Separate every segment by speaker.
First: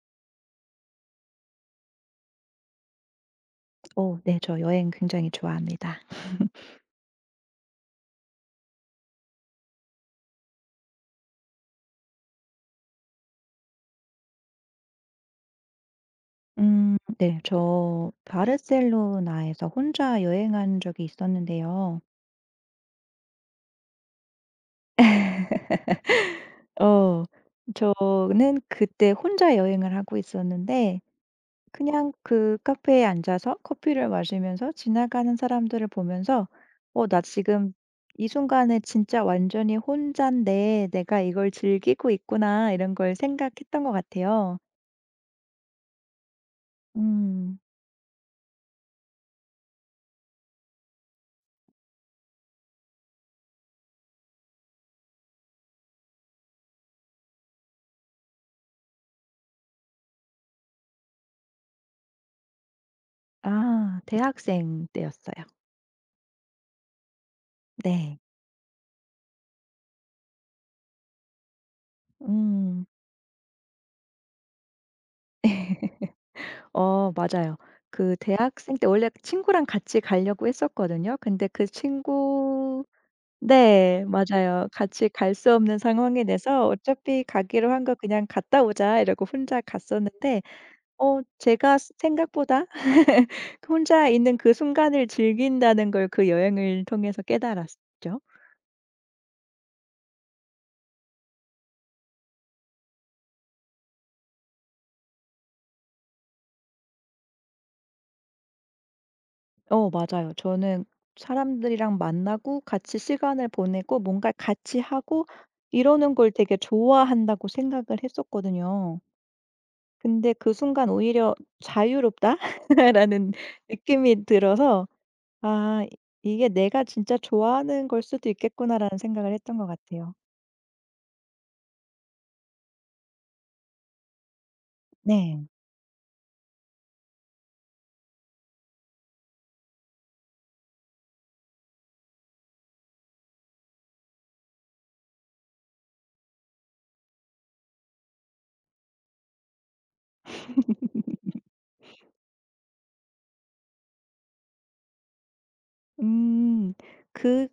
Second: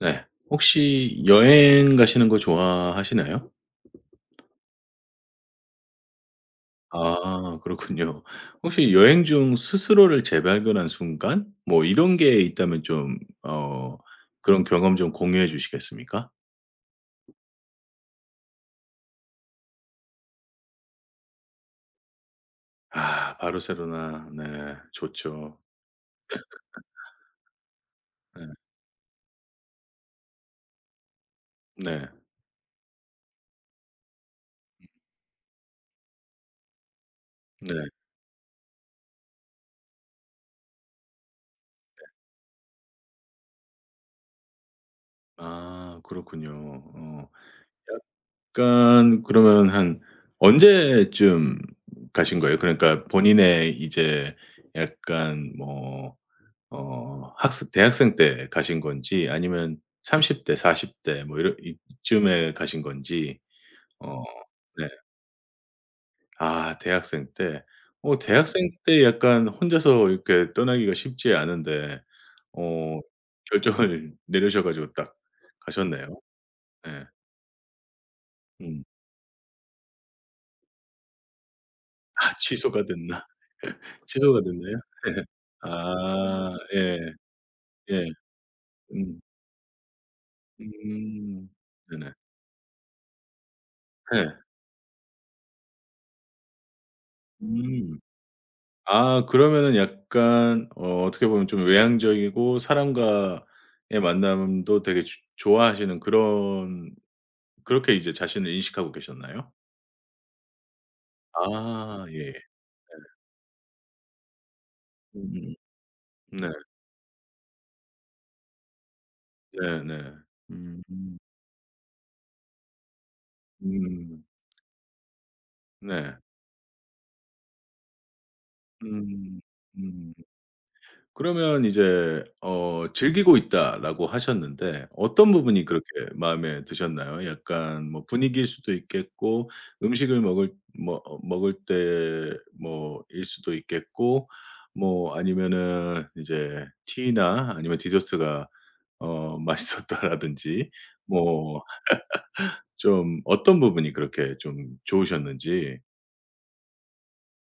Speaker 1: 네. 혹시 여행 가시는 거 좋아하시나요?
Speaker 2: 네. 저 여행 굉장히 좋아합니다.
Speaker 1: 아 그렇군요. 혹시 여행 중 스스로를 재발견한 순간 뭐 이런 게 있다면 좀 어 그런 경험 좀 공유해 주시겠습니까?
Speaker 2: 네. 저 바르셀로나에서 혼자 여행한 적이 있었는데요.
Speaker 1: 아 바르셀로나. 네. 좋죠.
Speaker 2: 어
Speaker 1: 네.
Speaker 2: 저는 그때 혼자 여행을 하고 있었는데
Speaker 1: 네.
Speaker 2: 그냥 그 카페에 앉아서 커피를 마시면서 지나가는 사람들을 보면서 나 지금
Speaker 1: 네.
Speaker 2: 이 순간에 진짜 완전히 혼잔데 내가 이걸 즐기고 있구나.' 이런 걸 생각했던 것 같아요.
Speaker 1: 아 그렇군요. 어
Speaker 2: 음.
Speaker 1: 약간 그러면 한 언제쯤 가신 거예요? 그러니까 본인의 이제 약간 뭐 어 학습 대학생 때 가신 건지 아니면 30대 40대 뭐이 이쯤에 가신 건지?
Speaker 2: 아
Speaker 1: 어
Speaker 2: 대학생
Speaker 1: 네.
Speaker 2: 때였어요.
Speaker 1: 아 대학생 때.
Speaker 2: 네.
Speaker 1: 어 대학생 때 약간 혼자서 이렇게 떠나기가 쉽지 않은데
Speaker 2: 음.
Speaker 1: 어 결정을 내리셔 가지고 딱 가셨네요. 예.
Speaker 2: 어 맞아요. 그 대학생
Speaker 1: 음.
Speaker 2: 때 원래 친구랑 같이 가려고 했었거든요. 근데 그
Speaker 1: 아
Speaker 2: 친구
Speaker 1: 취소가 됐나?
Speaker 2: 네
Speaker 1: 취소가
Speaker 2: 맞아요.
Speaker 1: 됐나요?
Speaker 2: 같이 갈 수 없는 상황이
Speaker 1: 아
Speaker 2: 돼서
Speaker 1: 예.
Speaker 2: 어차피 가기로 한 거
Speaker 1: 예.
Speaker 2: 그냥 갔다 오자
Speaker 1: 음.
Speaker 2: 이러고 혼자 갔었는데 어
Speaker 1: 음.
Speaker 2: 제가 스
Speaker 1: 네네.
Speaker 2: 생각보다 혼자 있는
Speaker 1: 예.
Speaker 2: 그 순간을 즐긴다는 걸 그 여행을 통해서
Speaker 1: 음.
Speaker 2: 깨달았죠.
Speaker 1: 아 그러면은 약간 어 어떻게 보면 좀 외향적이고 사람과의 만남도 되게 주 좋아하시는 그런, 그렇게 이제 자신을 인식하고 계셨나요?
Speaker 2: 어 맞아요. 저는 사람들이랑
Speaker 1: 아 예.
Speaker 2: 만나고 같이 시간을 보내고 뭔가 같이 하고
Speaker 1: 음음.
Speaker 2: 이러는 걸
Speaker 1: 네.
Speaker 2: 되게 좋아한다고 생각을 했었거든요.
Speaker 1: 네네.
Speaker 2: 근데 그
Speaker 1: 음.
Speaker 2: 순간 오히려 '자유롭다.'라는
Speaker 1: 음.
Speaker 2: 느낌이 들어서 '아
Speaker 1: 네.
Speaker 2: 이게 내가 진짜 좋아하는 걸 수도 있겠구나.'라는 생각을
Speaker 1: 음.
Speaker 2: 했던 것 같아요.
Speaker 1: 음. 그러면 이제 어 "즐기고 있다."라고 하셨는데 어떤
Speaker 2: 네.
Speaker 1: 부분이 그렇게 마음에 드셨나요? 약간 뭐 분위기일 수도 있겠고, 음식을 먹을 뭐 어 먹을 때 뭐일 수도 있겠고, 뭐 아니면은 이제 티나 아니면 디저트가 어 맛있었다라든지, 뭐 좀 어떤 부분이 그렇게 좀 좋으셨는지.
Speaker 2: 음. 그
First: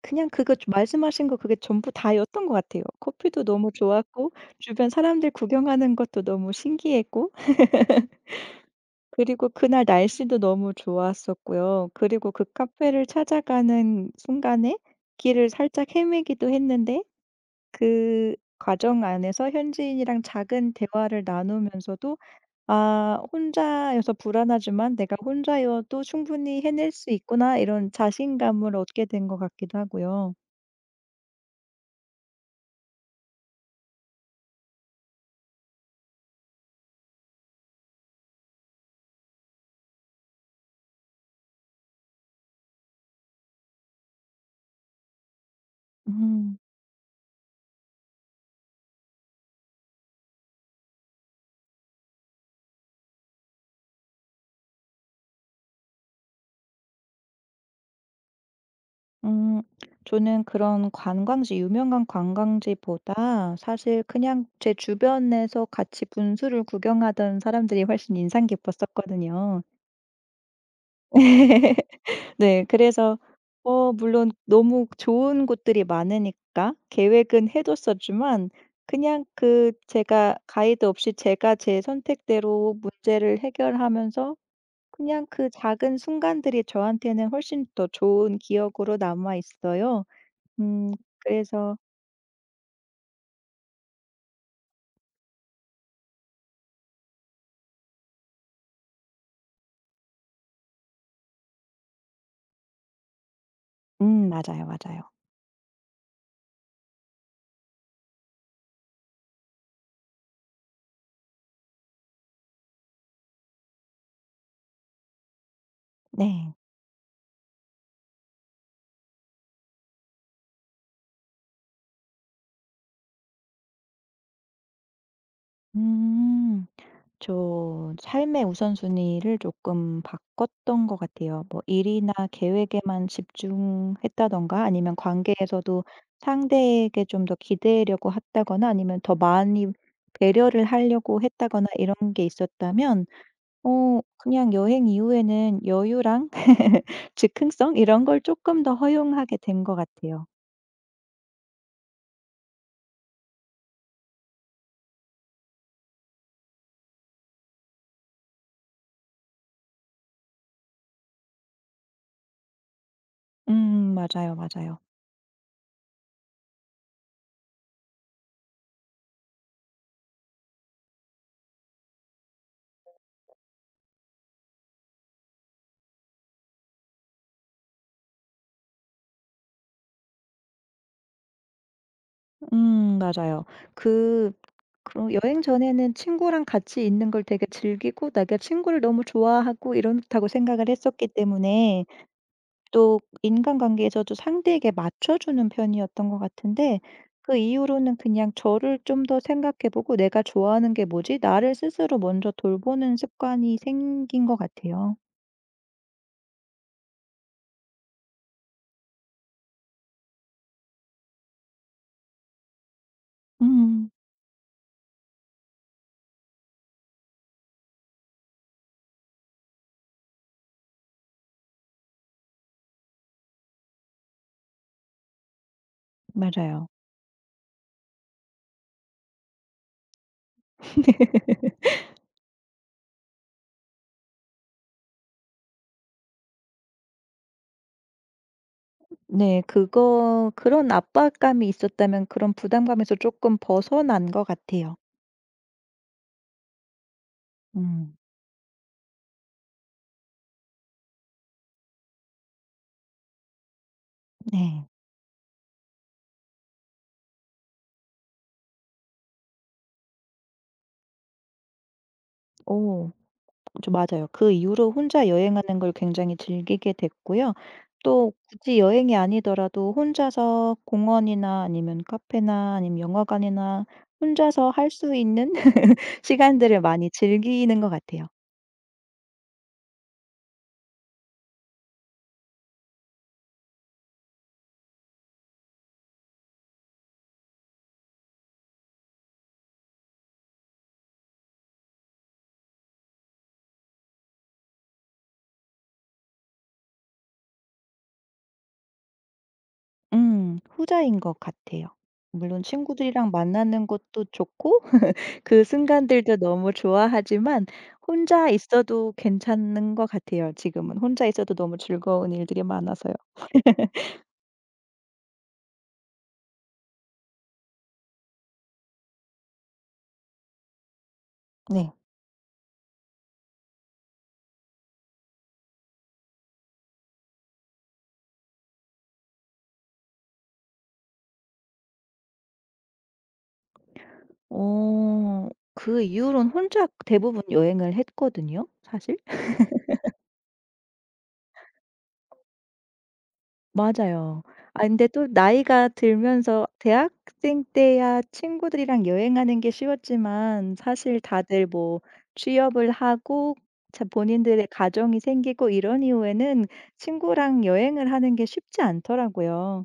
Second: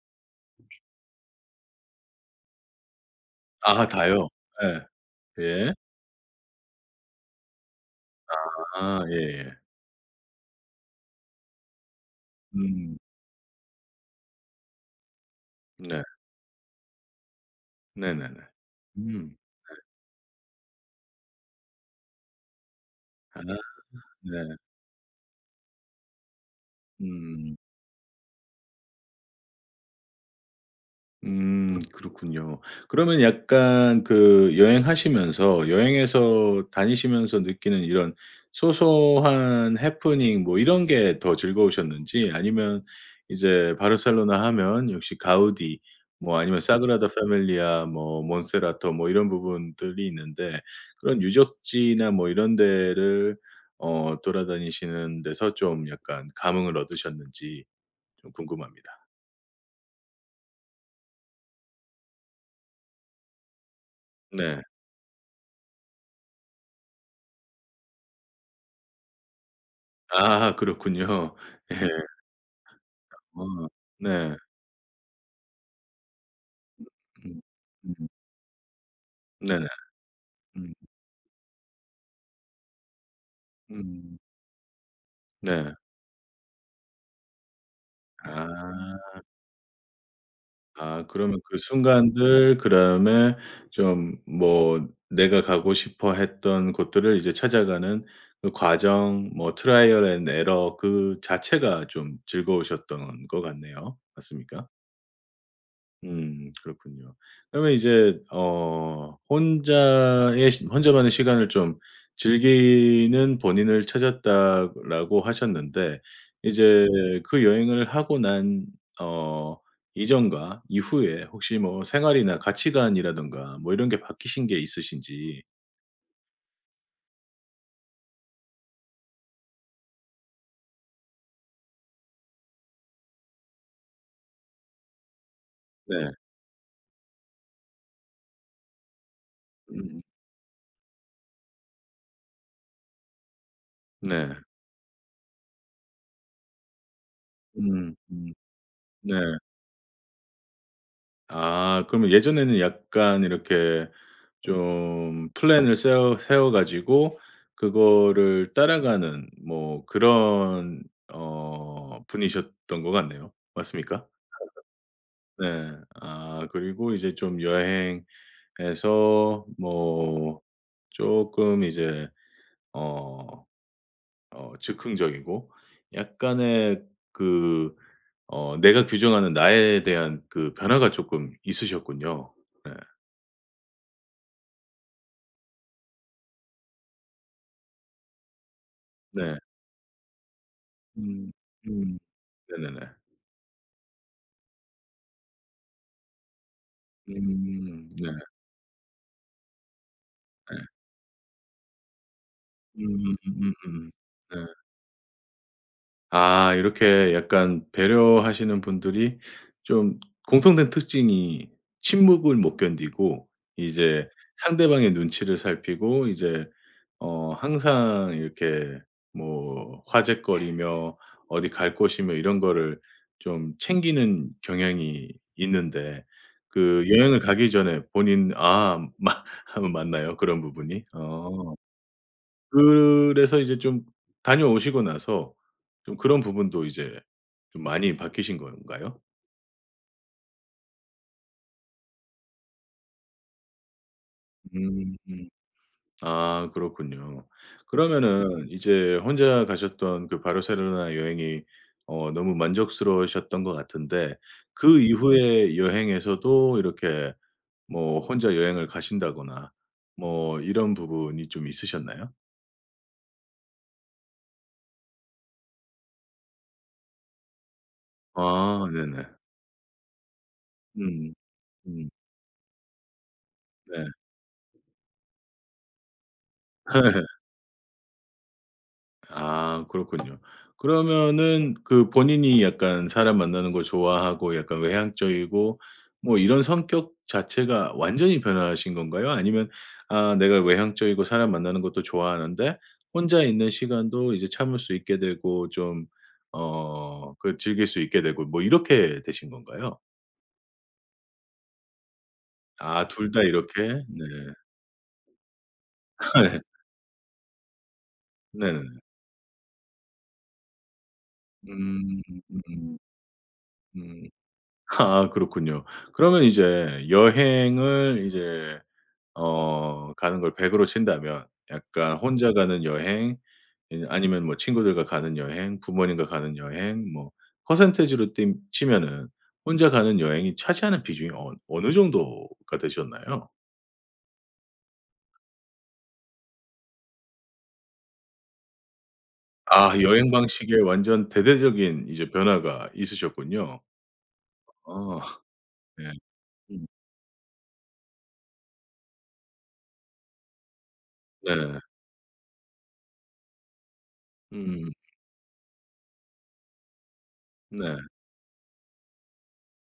Speaker 2: 그냥 그거 좀 말씀하신 거 그게 전부 다였던 것 같아요. 커피도 너무
Speaker 1: 아 다요?
Speaker 2: 좋았고
Speaker 1: 예.
Speaker 2: 주변 사람들
Speaker 1: 예.
Speaker 2: 구경하는 것도 너무 신기했고
Speaker 1: 아
Speaker 2: 그리고
Speaker 1: 예예.
Speaker 2: 그날 날씨도 너무 좋았었고요. 그리고 그
Speaker 1: 음.
Speaker 2: 카페를 찾아가는 순간에 길을 살짝
Speaker 1: 네.
Speaker 2: 헤매기도 했는데 그
Speaker 1: 네네네.
Speaker 2: 과정
Speaker 1: 음.
Speaker 2: 안에서 현지인이랑 작은 대화를 나누면서도 '아
Speaker 1: 아
Speaker 2: 혼자여서
Speaker 1: 네.
Speaker 2: 불안하지만 내가 혼자여도 충분히 해낼 수
Speaker 1: 음.
Speaker 2: 있구나.' 이런 자신감을 얻게 된 것 같기도 하고요.
Speaker 1: 그렇군요. 그러면 약간 그 여행하시면서 여행에서 다니시면서 느끼는 이런 소소한 해프닝 뭐 이런 게 더 즐거우셨는지, 아니면 이제 바르셀로나 하면 역시 가우디 뭐
Speaker 2: 음.
Speaker 1: 아니면 사그라다 패밀리아 뭐 몬세라토 뭐 이런 부분들이 있는데 그런 유적지나 뭐 이런 데를 어 돌아다니시는 데서 좀 약간 감흥을 얻으셨는지 좀 궁금합니다.
Speaker 2: 음 저는 그런 관광지 유명한 관광지보다 사실 그냥
Speaker 1: 네.
Speaker 2: 제 주변에서 같이 분수를 구경하던 사람들이 훨씬 인상 깊었었거든요.
Speaker 1: 아 그렇군요. 예.
Speaker 2: 네. 그래서
Speaker 1: 어
Speaker 2: 물론
Speaker 1: 네.
Speaker 2: 너무 좋은 곳들이 많으니까
Speaker 1: 음.
Speaker 2: 계획은 해
Speaker 1: 음.
Speaker 2: 뒀었지만 그냥
Speaker 1: 네네.
Speaker 2: 그 제가
Speaker 1: 음.
Speaker 2: 가이드 없이 제가 제 선택대로 문제를
Speaker 1: 음.
Speaker 2: 해결하면서 그냥 그
Speaker 1: 네.
Speaker 2: 작은 순간들이 저한테는 훨씬 더 좋은 기억으로
Speaker 1: 아.
Speaker 2: 남아 있어요. 음
Speaker 1: 아 그러면 그
Speaker 2: 그래서
Speaker 1: 순간들, 그다음에 좀 뭐 내가 가고 싶어 했던 곳들을 이제 찾아가는 그 과정 뭐 트라이얼 앤 에러 그 자체가 좀 즐거우셨던 것 같네요.
Speaker 2: 맞아요,
Speaker 1: 맞습니까?
Speaker 2: 맞아요.
Speaker 1: 그렇군요. 그러면 이제 어 혼자의 시 혼자만의 시간을 좀 즐기는 본인을 찾았다라고 하셨는데,
Speaker 2: 네.
Speaker 1: 이제 그 여행을 하고 난 어 이전과 이후에 혹시 뭐 생활이나 가치관이라든가 뭐 이런 게 바뀌신 게 있으신지.
Speaker 2: 음. 저 삶의 우선순위를 조금 바꿨던 것 같아요. 뭐 일이나 계획에만 집중했다던가 아니면 관계에서도
Speaker 1: 네.
Speaker 2: 상대에게 좀 더 기대려고 했다거나 아니면 더 많이
Speaker 1: 음.
Speaker 2: 배려를 하려고 했다거나 이런 게 있었다면
Speaker 1: 네.
Speaker 2: 그냥 여행 이후에는 여유랑 즉흥성
Speaker 1: 음.
Speaker 2: 이런 걸
Speaker 1: 음.
Speaker 2: 조금 더
Speaker 1: 네.
Speaker 2: 허용하게 된 것 같아요.
Speaker 1: 아 그러면 예전에는 약간 이렇게 좀 플랜을 세워 가지고 그거를 따라가는 뭐 그런 어 분이셨던 것 같네요. 맞습니까?
Speaker 2: 맞아요, 맞아요.
Speaker 1: 네. 아 그리고 이제 좀 여행에서 뭐 조금 이제 어 어 즉흥적이고 약간의 그 어 내가 규정하는 나에 대한 그 변화가 조금 있으셨군요. 네.
Speaker 2: 맞아요. 그 그럼 여행 전에는 친구랑 같이 있는 걸 되게 즐기고 내가 친구를 너무
Speaker 1: 네.
Speaker 2: 좋아하고 이렇다고 생각을 했었기
Speaker 1: 음.
Speaker 2: 때문에
Speaker 1: 음. 네네네.
Speaker 2: 또 인간관계에서도 상대에게 맞춰주는 편이었던 것 같은데 그
Speaker 1: 음.
Speaker 2: 이후로는
Speaker 1: 네.
Speaker 2: 그냥 저를 좀 더 생각해 보고 '내가
Speaker 1: 네
Speaker 2: 좋아하는 게 뭐지?' 나를 스스로 먼저 돌보는 습관이
Speaker 1: 음음음음음.
Speaker 2: 생긴 것
Speaker 1: 네.
Speaker 2: 같아요.
Speaker 1: 아 이렇게 약간 배려하시는 분들이 좀 공통된 특징이 침묵을 못 견디고
Speaker 2: 음
Speaker 1: 이제 상대방의 눈치를 살피고 이제 어 항상 이렇게 뭐 화제거리며 어디 갈 곳이며 이런 거를 좀 챙기는 경향이 있는데,
Speaker 2: 맞아요.
Speaker 1: 그 여행을 가기 전에 본인 아 마 맞나요? 그런 부분이? 어. 그래서 이제 좀 다녀오시고 나서 좀 그런 부분도 이제 좀 많이 바뀌신 건가요?
Speaker 2: 네. 그거 그런 압박감이 있었다면 그런 부담감에서 조금 벗어난 것 같아요.
Speaker 1: 음. 아 그렇군요.
Speaker 2: 음.
Speaker 1: 그러면은 이제 혼자 가셨던 그 바르셀로나 여행이 어 너무 만족스러우셨던 것 같은데,
Speaker 2: 네.
Speaker 1: 그 이후의 여행에서도 이렇게 뭐 혼자 여행을 가신다거나 뭐 이런 부분이 좀 있으셨나요?
Speaker 2: 오, 저 맞아요. 그 이후로 혼자 여행하는 걸 굉장히 즐기게 됐고요. 또 굳이
Speaker 1: 아
Speaker 2: 여행이
Speaker 1: 네네.
Speaker 2: 아니더라도 혼자서
Speaker 1: 음.
Speaker 2: 공원이나 아니면
Speaker 1: 음.
Speaker 2: 카페나 아니면 영화관이나
Speaker 1: 네.
Speaker 2: 혼자서 할 수 있는 시간들을 많이 즐기는 것 같아요.
Speaker 1: 아 그렇군요. 그러면은 그 본인이 약간 사람 만나는 거 좋아하고 약간 외향적이고 뭐 이런 성격 자체가 완전히 변하신 건가요? 아니면 아 내가 외향적이고 사람 만나는 것도 좋아하는데 혼자 있는 시간도 이제 참을 수 있게 되고 좀 어 그 즐길 수 있게 되고 뭐 이렇게 되신 건가요?
Speaker 2: 음. 후자인 것 같아요. 물론
Speaker 1: 아
Speaker 2: 친구들이랑
Speaker 1: 둘 다 이렇게?
Speaker 2: 만나는 것도
Speaker 1: 네.
Speaker 2: 좋고 그 순간들도 너무 좋아하지만 혼자
Speaker 1: 네네
Speaker 2: 있어도 괜찮은 것 같아요 지금은. 혼자 있어도 너무 즐거운 일들이
Speaker 1: 음.
Speaker 2: 많아서요.
Speaker 1: 음. 아 그렇군요. 그러면 이제 여행을 이제 어 가는 걸 100 으로 친다면
Speaker 2: 네.
Speaker 1: 약간 혼자 가는 여행 이 아니면 뭐 친구들과 가는 여행, 부모님과 가는 여행 뭐 퍼센티지로 띠 치면은 혼자 가는 여행이 차지하는 비중이 어 어느 정도가 되셨나요?
Speaker 2: 그 이후로는 혼자 대부분 여행을 했거든요 사실.
Speaker 1: 아 여행 방식에 완전 대대적인 이제 변화가 있으셨군요.
Speaker 2: 맞아요. 아 근데
Speaker 1: 어
Speaker 2: 또 나이가
Speaker 1: 네.
Speaker 2: 들면서
Speaker 1: 음
Speaker 2: 대학생 때야 친구들이랑 여행하는 게 쉬웠지만 사실 다들
Speaker 1: 네.
Speaker 2: 뭐 취업을 하고 자 본인들의
Speaker 1: 음
Speaker 2: 가정이 생기고 이런 이후에는 친구랑
Speaker 1: 네.
Speaker 2: 여행을 하는 게 쉽지 않더라고요.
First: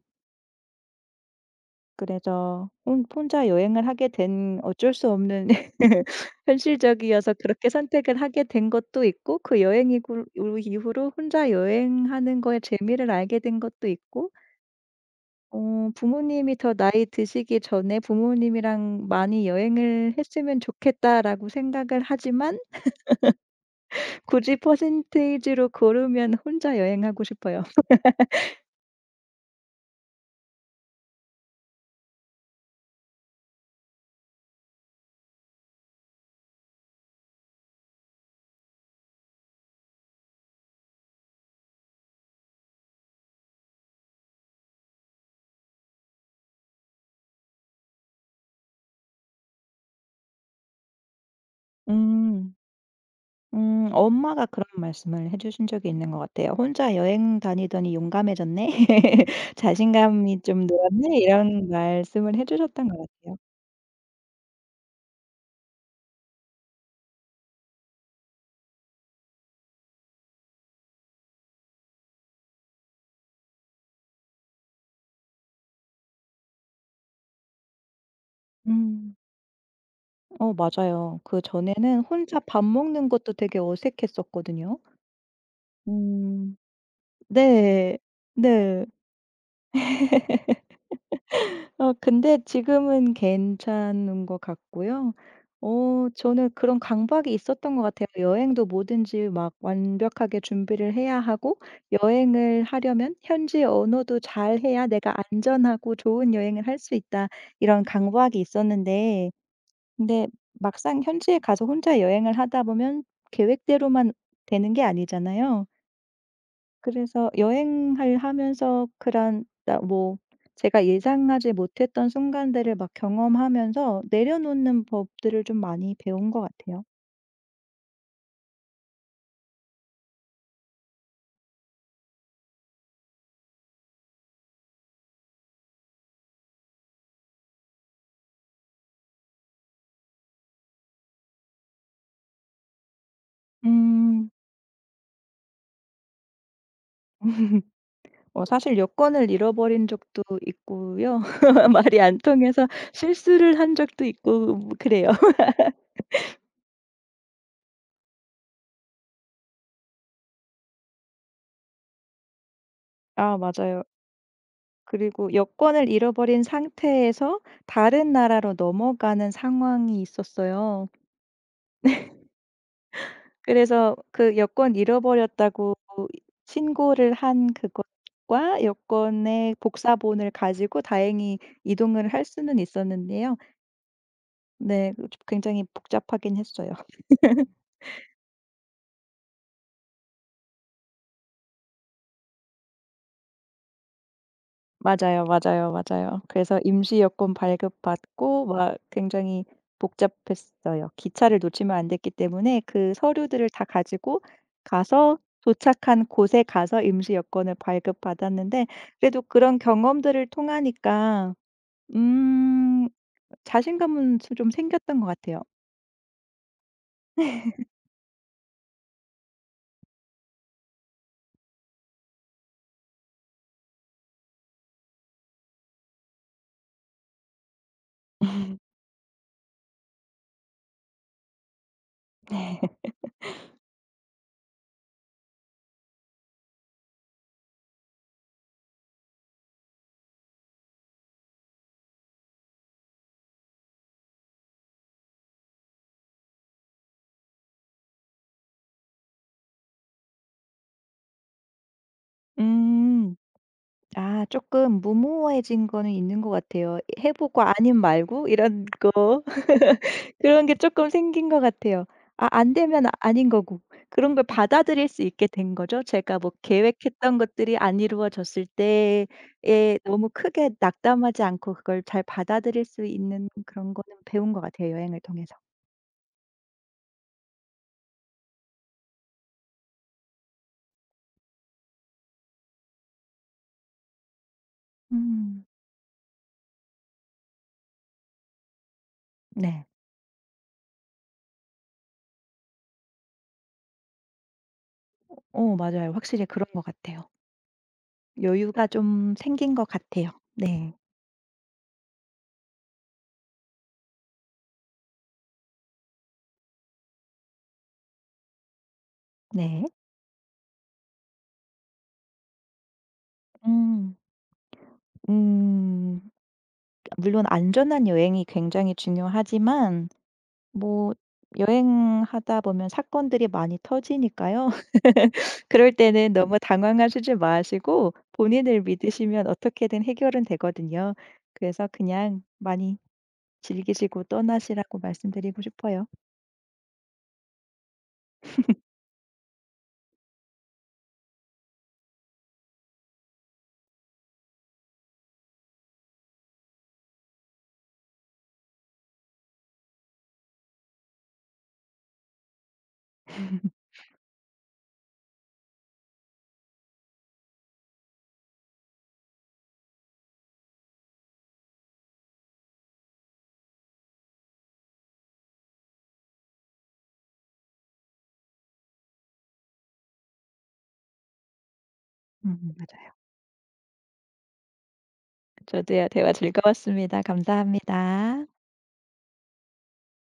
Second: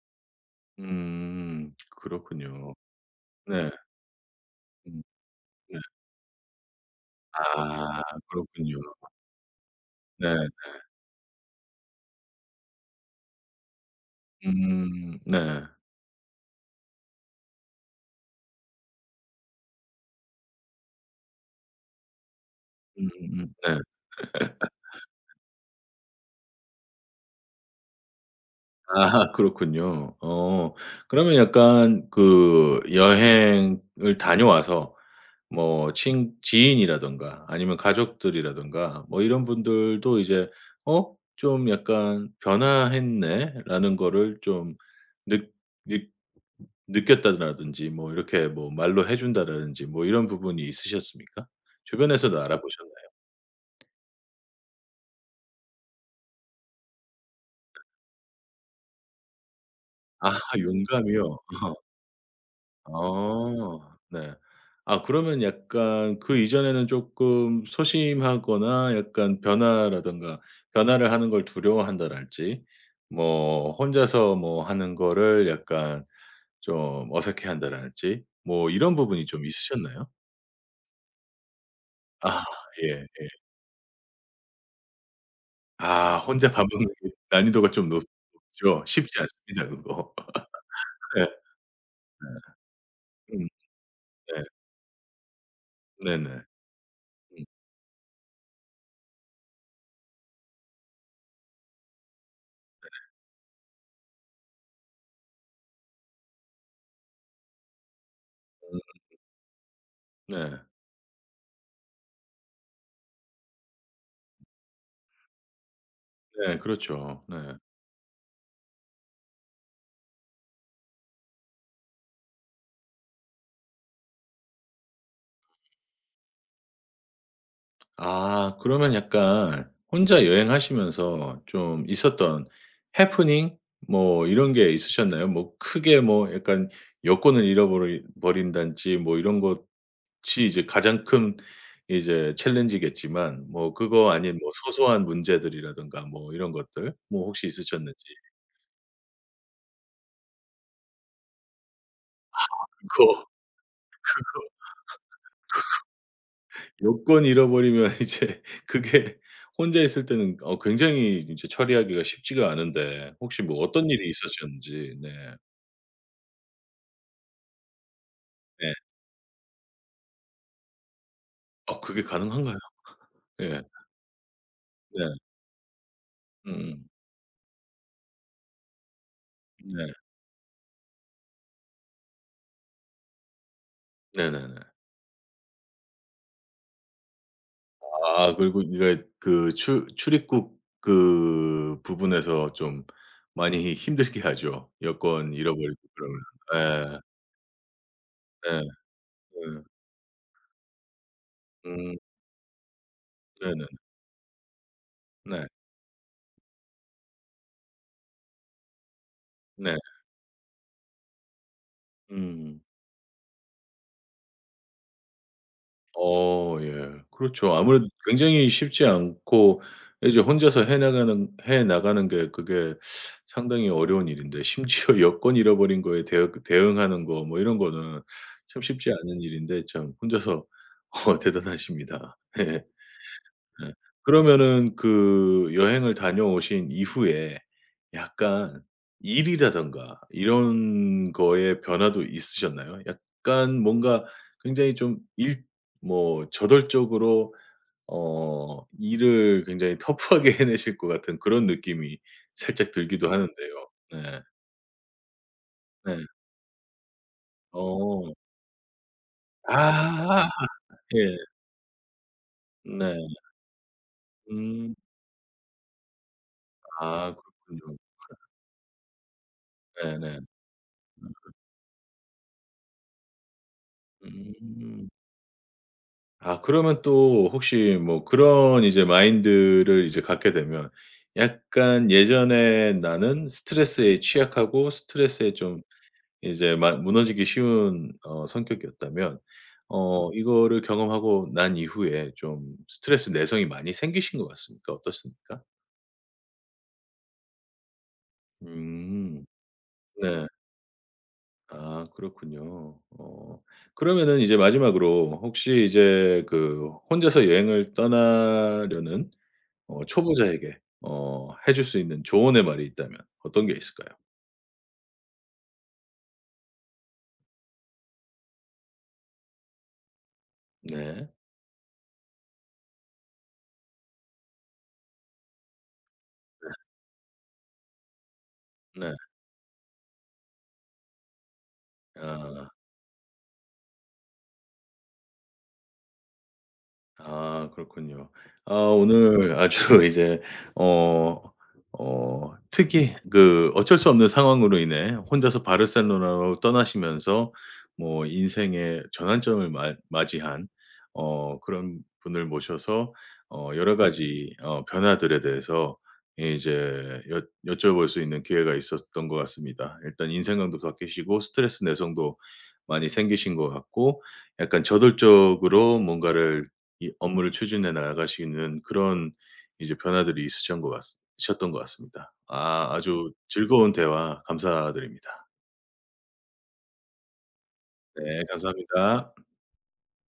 Speaker 1: 그렇군요.
Speaker 2: 그래서 혼 혼자
Speaker 1: 네.
Speaker 2: 여행을 하게 된 어쩔
Speaker 1: 음.
Speaker 2: 수 없는
Speaker 1: 네.
Speaker 2: 현실적이어서 그렇게
Speaker 1: 아
Speaker 2: 선택을 하게 된
Speaker 1: 그렇군요.
Speaker 2: 것도 있고 그 여행 이후
Speaker 1: 네.
Speaker 2: 이후로 혼자 여행하는 거에 재미를 알게 된 것도 있고
Speaker 1: 네.
Speaker 2: 어 부모님이 더 나이 드시기 전에 '부모님이랑 많이 여행을 했으면 좋겠다.'라고 생각을 하지만
Speaker 1: 네.
Speaker 2: 굳이 퍼센테이지로 고르면 혼자 여행하고 싶어요.
Speaker 1: 아 그렇군요. 어 그러면 약간 그 여행을 다녀와서 뭐 친 지인이라든가 아니면 가족들이라든가 뭐 이런 분들도 이제 '어 좀 약간 변화했네.'라는 거를 좀 느 느 느꼈다라든지 뭐 이렇게 뭐 말로 해 준다라든지 뭐 이런 부분이 있으셨습니까? 주변에서도
Speaker 2: 음
Speaker 1: 알아보셨나요?
Speaker 2: 엄마가 그런 말씀을 해 주신 적이 있는 것 같아요. "혼자 여행 다니더니 용감해졌네.
Speaker 1: 아
Speaker 2: 자신감이 좀 늘었네."
Speaker 1: 용감이요?
Speaker 2: 이런
Speaker 1: 어.
Speaker 2: 말씀을 해 주셨던 것 같아요.
Speaker 1: 아. 네. 아 그러면 약간 그 이전에는 쪼끔 소심하거나 약간 변화라든가 변화를 하는 걸 두려워한다랄지 뭐 혼자서 뭐 하는 거를 약간 좀 어색해한다랄지 뭐 이런
Speaker 2: 음.
Speaker 1: 부분이 좀 있으셨나요?
Speaker 2: 어 맞아요. 그전에는 혼자
Speaker 1: 아
Speaker 2: 밥 먹는
Speaker 1: 예.
Speaker 2: 것도 되게 어색했었거든요.
Speaker 1: 아 혼자
Speaker 2: 음.
Speaker 1: 밥 먹는 게 난이도가 좀
Speaker 2: 네.
Speaker 1: 높 높죠.
Speaker 2: 네.
Speaker 1: 쉽지 않습니다 그거. 네. 네.
Speaker 2: 어 근데 지금은
Speaker 1: 음
Speaker 2: 괜찮은 것
Speaker 1: 네.
Speaker 2: 같고요. 어
Speaker 1: 네네.
Speaker 2: 저는
Speaker 1: 음음.
Speaker 2: 그런 강박이 있었던 것 같아요. 여행도 뭐든지 막 완벽하게 준비를 해야 하고 여행을 하려면 현지 언어도 잘해야 내가 안전하고 좋은 여행을 할 수 있다 이런 강박이 있었는데 근데
Speaker 1: 네.
Speaker 2: 막상 현지에 가서 혼자 여행을 하다 보면 계획대로만 되는 게 아니잖아요.
Speaker 1: 네. 그렇죠.
Speaker 2: 그래서
Speaker 1: 네.
Speaker 2: 여행을 하면서 그런 나 뭐 제가 예상하지 못했던 순간들을 막 경험하면서 내려놓는 법들을 좀 많이 배운 것 같아요.
Speaker 1: 아 그러면 약간 혼자 여행하시면서 좀 있었던 해프닝 뭐 이런 게 있으셨나요? 뭐 크게 뭐 약간 여권을 잃어버린다든지 뭐 이런 것이 이제 가장 큰 이제 챌린지겠지만 뭐 그거
Speaker 2: 음.
Speaker 1: 아닌 뭐 소소한 문제들이라든가 뭐 이런 것들 뭐 혹시 있으셨는지.
Speaker 2: 어 사실 여권을 잃어버린 적도 있고요. 말이 안 통해서
Speaker 1: 그거
Speaker 2: 실수를 한 적도 있고 뭐 그래요.
Speaker 1: 여권 잃어버리면 이제 그게 혼자 있을 때는 어 굉장히 이제 처리하기가 쉽지가 않은데
Speaker 2: 아
Speaker 1: 혹시 뭐
Speaker 2: 맞아요.
Speaker 1: 어떤 일이 있으셨는지. 네.
Speaker 2: 그리고 여권을 잃어버린 상태에서 다른 나라로
Speaker 1: 네.
Speaker 2: 넘어가는 상황이 있었어요.
Speaker 1: 아 그게 가능한가요? 예.
Speaker 2: 그래서 그 여권
Speaker 1: 네.
Speaker 2: 잃어버렸다고
Speaker 1: 음음.
Speaker 2: 신고를 한 그것과 여권의
Speaker 1: 네.
Speaker 2: 복사본을 가지고 다행히 이동을 할 수는 있었는데요.
Speaker 1: 네네네.
Speaker 2: 네. 그 좀 굉장히 복잡하긴 했어요.
Speaker 1: 아 그리고 이게 그 출 출입국 그 부분에서 좀 많이 힘들게 하죠.
Speaker 2: 맞아요,
Speaker 1: 여권
Speaker 2: 맞아요,
Speaker 1: 잃어버리고 그러면.
Speaker 2: 맞아요. 그래서 임시
Speaker 1: 예.
Speaker 2: 여권 발급받고
Speaker 1: 예.
Speaker 2: 막 굉장히
Speaker 1: 예.
Speaker 2: 복잡했어요. 기차를 놓치면 안
Speaker 1: 음.
Speaker 2: 됐기 때문에 그 서류들을 다
Speaker 1: 네네.
Speaker 2: 가지고 가서
Speaker 1: 네.
Speaker 2: 도착한 곳에 가서 임시 여권을 발급받았는데 그래도 그런
Speaker 1: 네.
Speaker 2: 경험들을 통하니까
Speaker 1: 음.
Speaker 2: 음. 자신감은 스 좀 생겼던 것 같아요.
Speaker 1: 어 예. 그렇죠. 아무래도 굉장히 쉽지 않고 이제 혼자서 해 나가는 게 그게 상당히 어려운 일인데 심지어 여권 잃어버린 거에 대응하는 거 뭐 이런 거는 참 쉽지 않은 일인데 참 혼자서 어 대단하십니다. 예. 네. 그러면은 그 여행을 다녀오신 이후에 약간 일이라든가 이런 거에 변화도 있으셨나요? 약간 뭔가 굉장히 좀 일 뭐 저돌적으로 어 일을 굉장히 터프하게 해내실 것 같은 그런 느낌이 살짝 들기도
Speaker 2: 음.
Speaker 1: 하는데요. 네.
Speaker 2: 아 쪼끔 무모해진 거는
Speaker 1: 네.
Speaker 2: 있는 것 같아요. 해 보고 아님
Speaker 1: 어.
Speaker 2: 말고 이런 거.
Speaker 1: 아.
Speaker 2: 그런 게 쪼끔
Speaker 1: 예.
Speaker 2: 생긴 것 같아요. 아 안 되면
Speaker 1: 네.
Speaker 2: 아닌 거고. 그런 걸
Speaker 1: 음.
Speaker 2: 받아들일 수 있게 된 거죠. 제가 뭐
Speaker 1: 아
Speaker 2: 계획했던 것들이
Speaker 1: 그렇군요.
Speaker 2: 안 이루어졌을 때에 너무
Speaker 1: 네네.
Speaker 2: 크게 낙담하지 않고 그걸 잘 받아들일 수 있는 그런 거는 배운 것 같아요,
Speaker 1: 음.
Speaker 2: 여행을 통해서.
Speaker 1: 아 그러면 또 혹시 뭐 그런 이제 마인드를 이제 갖게 되면 약간 예전에 나는 스트레스에 취약하고 스트레스에
Speaker 2: 음.
Speaker 1: 좀 이제 마 무너지기 쉬운 어 성격이었다면
Speaker 2: 네.
Speaker 1: 어 이거를 경험하고 난 이후에 좀 스트레스 내성이 많이 생기신 것 같습니까? 어떻습니까?
Speaker 2: 어 맞아요. 확실히 그런 것 같아요. 여유가 좀
Speaker 1: 음.
Speaker 2: 생긴 것 같아요.
Speaker 1: 네.
Speaker 2: 네.
Speaker 1: 아 그렇군요. 어 그러면은 이제 마지막으로 혹시 이제 그 혼자서 여행을 떠나려는
Speaker 2: 네.
Speaker 1: 어 초보자에게 어 해줄 수 있는 조언의 말이 있다면 어떤 게
Speaker 2: 음.
Speaker 1: 있을까요?
Speaker 2: 음. 물론 안전한 여행이 굉장히 중요하지만 뭐
Speaker 1: 네.
Speaker 2: 여행하다 보면 사건들이 많이 터지니까요. 그럴 때는 너무 당황하시지 마시고 본인을
Speaker 1: 네.
Speaker 2: 믿으시면 어떻게든 해결은 되거든요. 그래서 그냥
Speaker 1: 아.
Speaker 2: 많이 즐기시고 떠나시라고 말씀드리고 싶어요.
Speaker 1: 아 그렇군요. 아 오늘 아주 이제 어 어 특이 그 어쩔 수 없는 상황으로 인해 혼자서 바르셀로나로 떠나시면서 뭐 인생의 전환점을 맞 맞이한 어 그런 분을 모셔서 어 여러 가지 어 변화들에 대해서 이제 여 여쭤볼 수 있는 기회가 있었던 것 같습니다. 일단 인생관도 바뀌시고 스트레스 내성도 많이 생기신 것 같고 약간 저돌적으로 뭔가를 이 업무를 추진해 나가시는 그런 이제 변화들이 있으것같 셨던 것 같습니다. 아
Speaker 2: 맞아요.
Speaker 1: 아주 즐거운 대화 감사드립니다.
Speaker 2: 저도요. 대화 즐거웠습니다.
Speaker 1: 네
Speaker 2: 감사합니다.
Speaker 1: 감사합니다.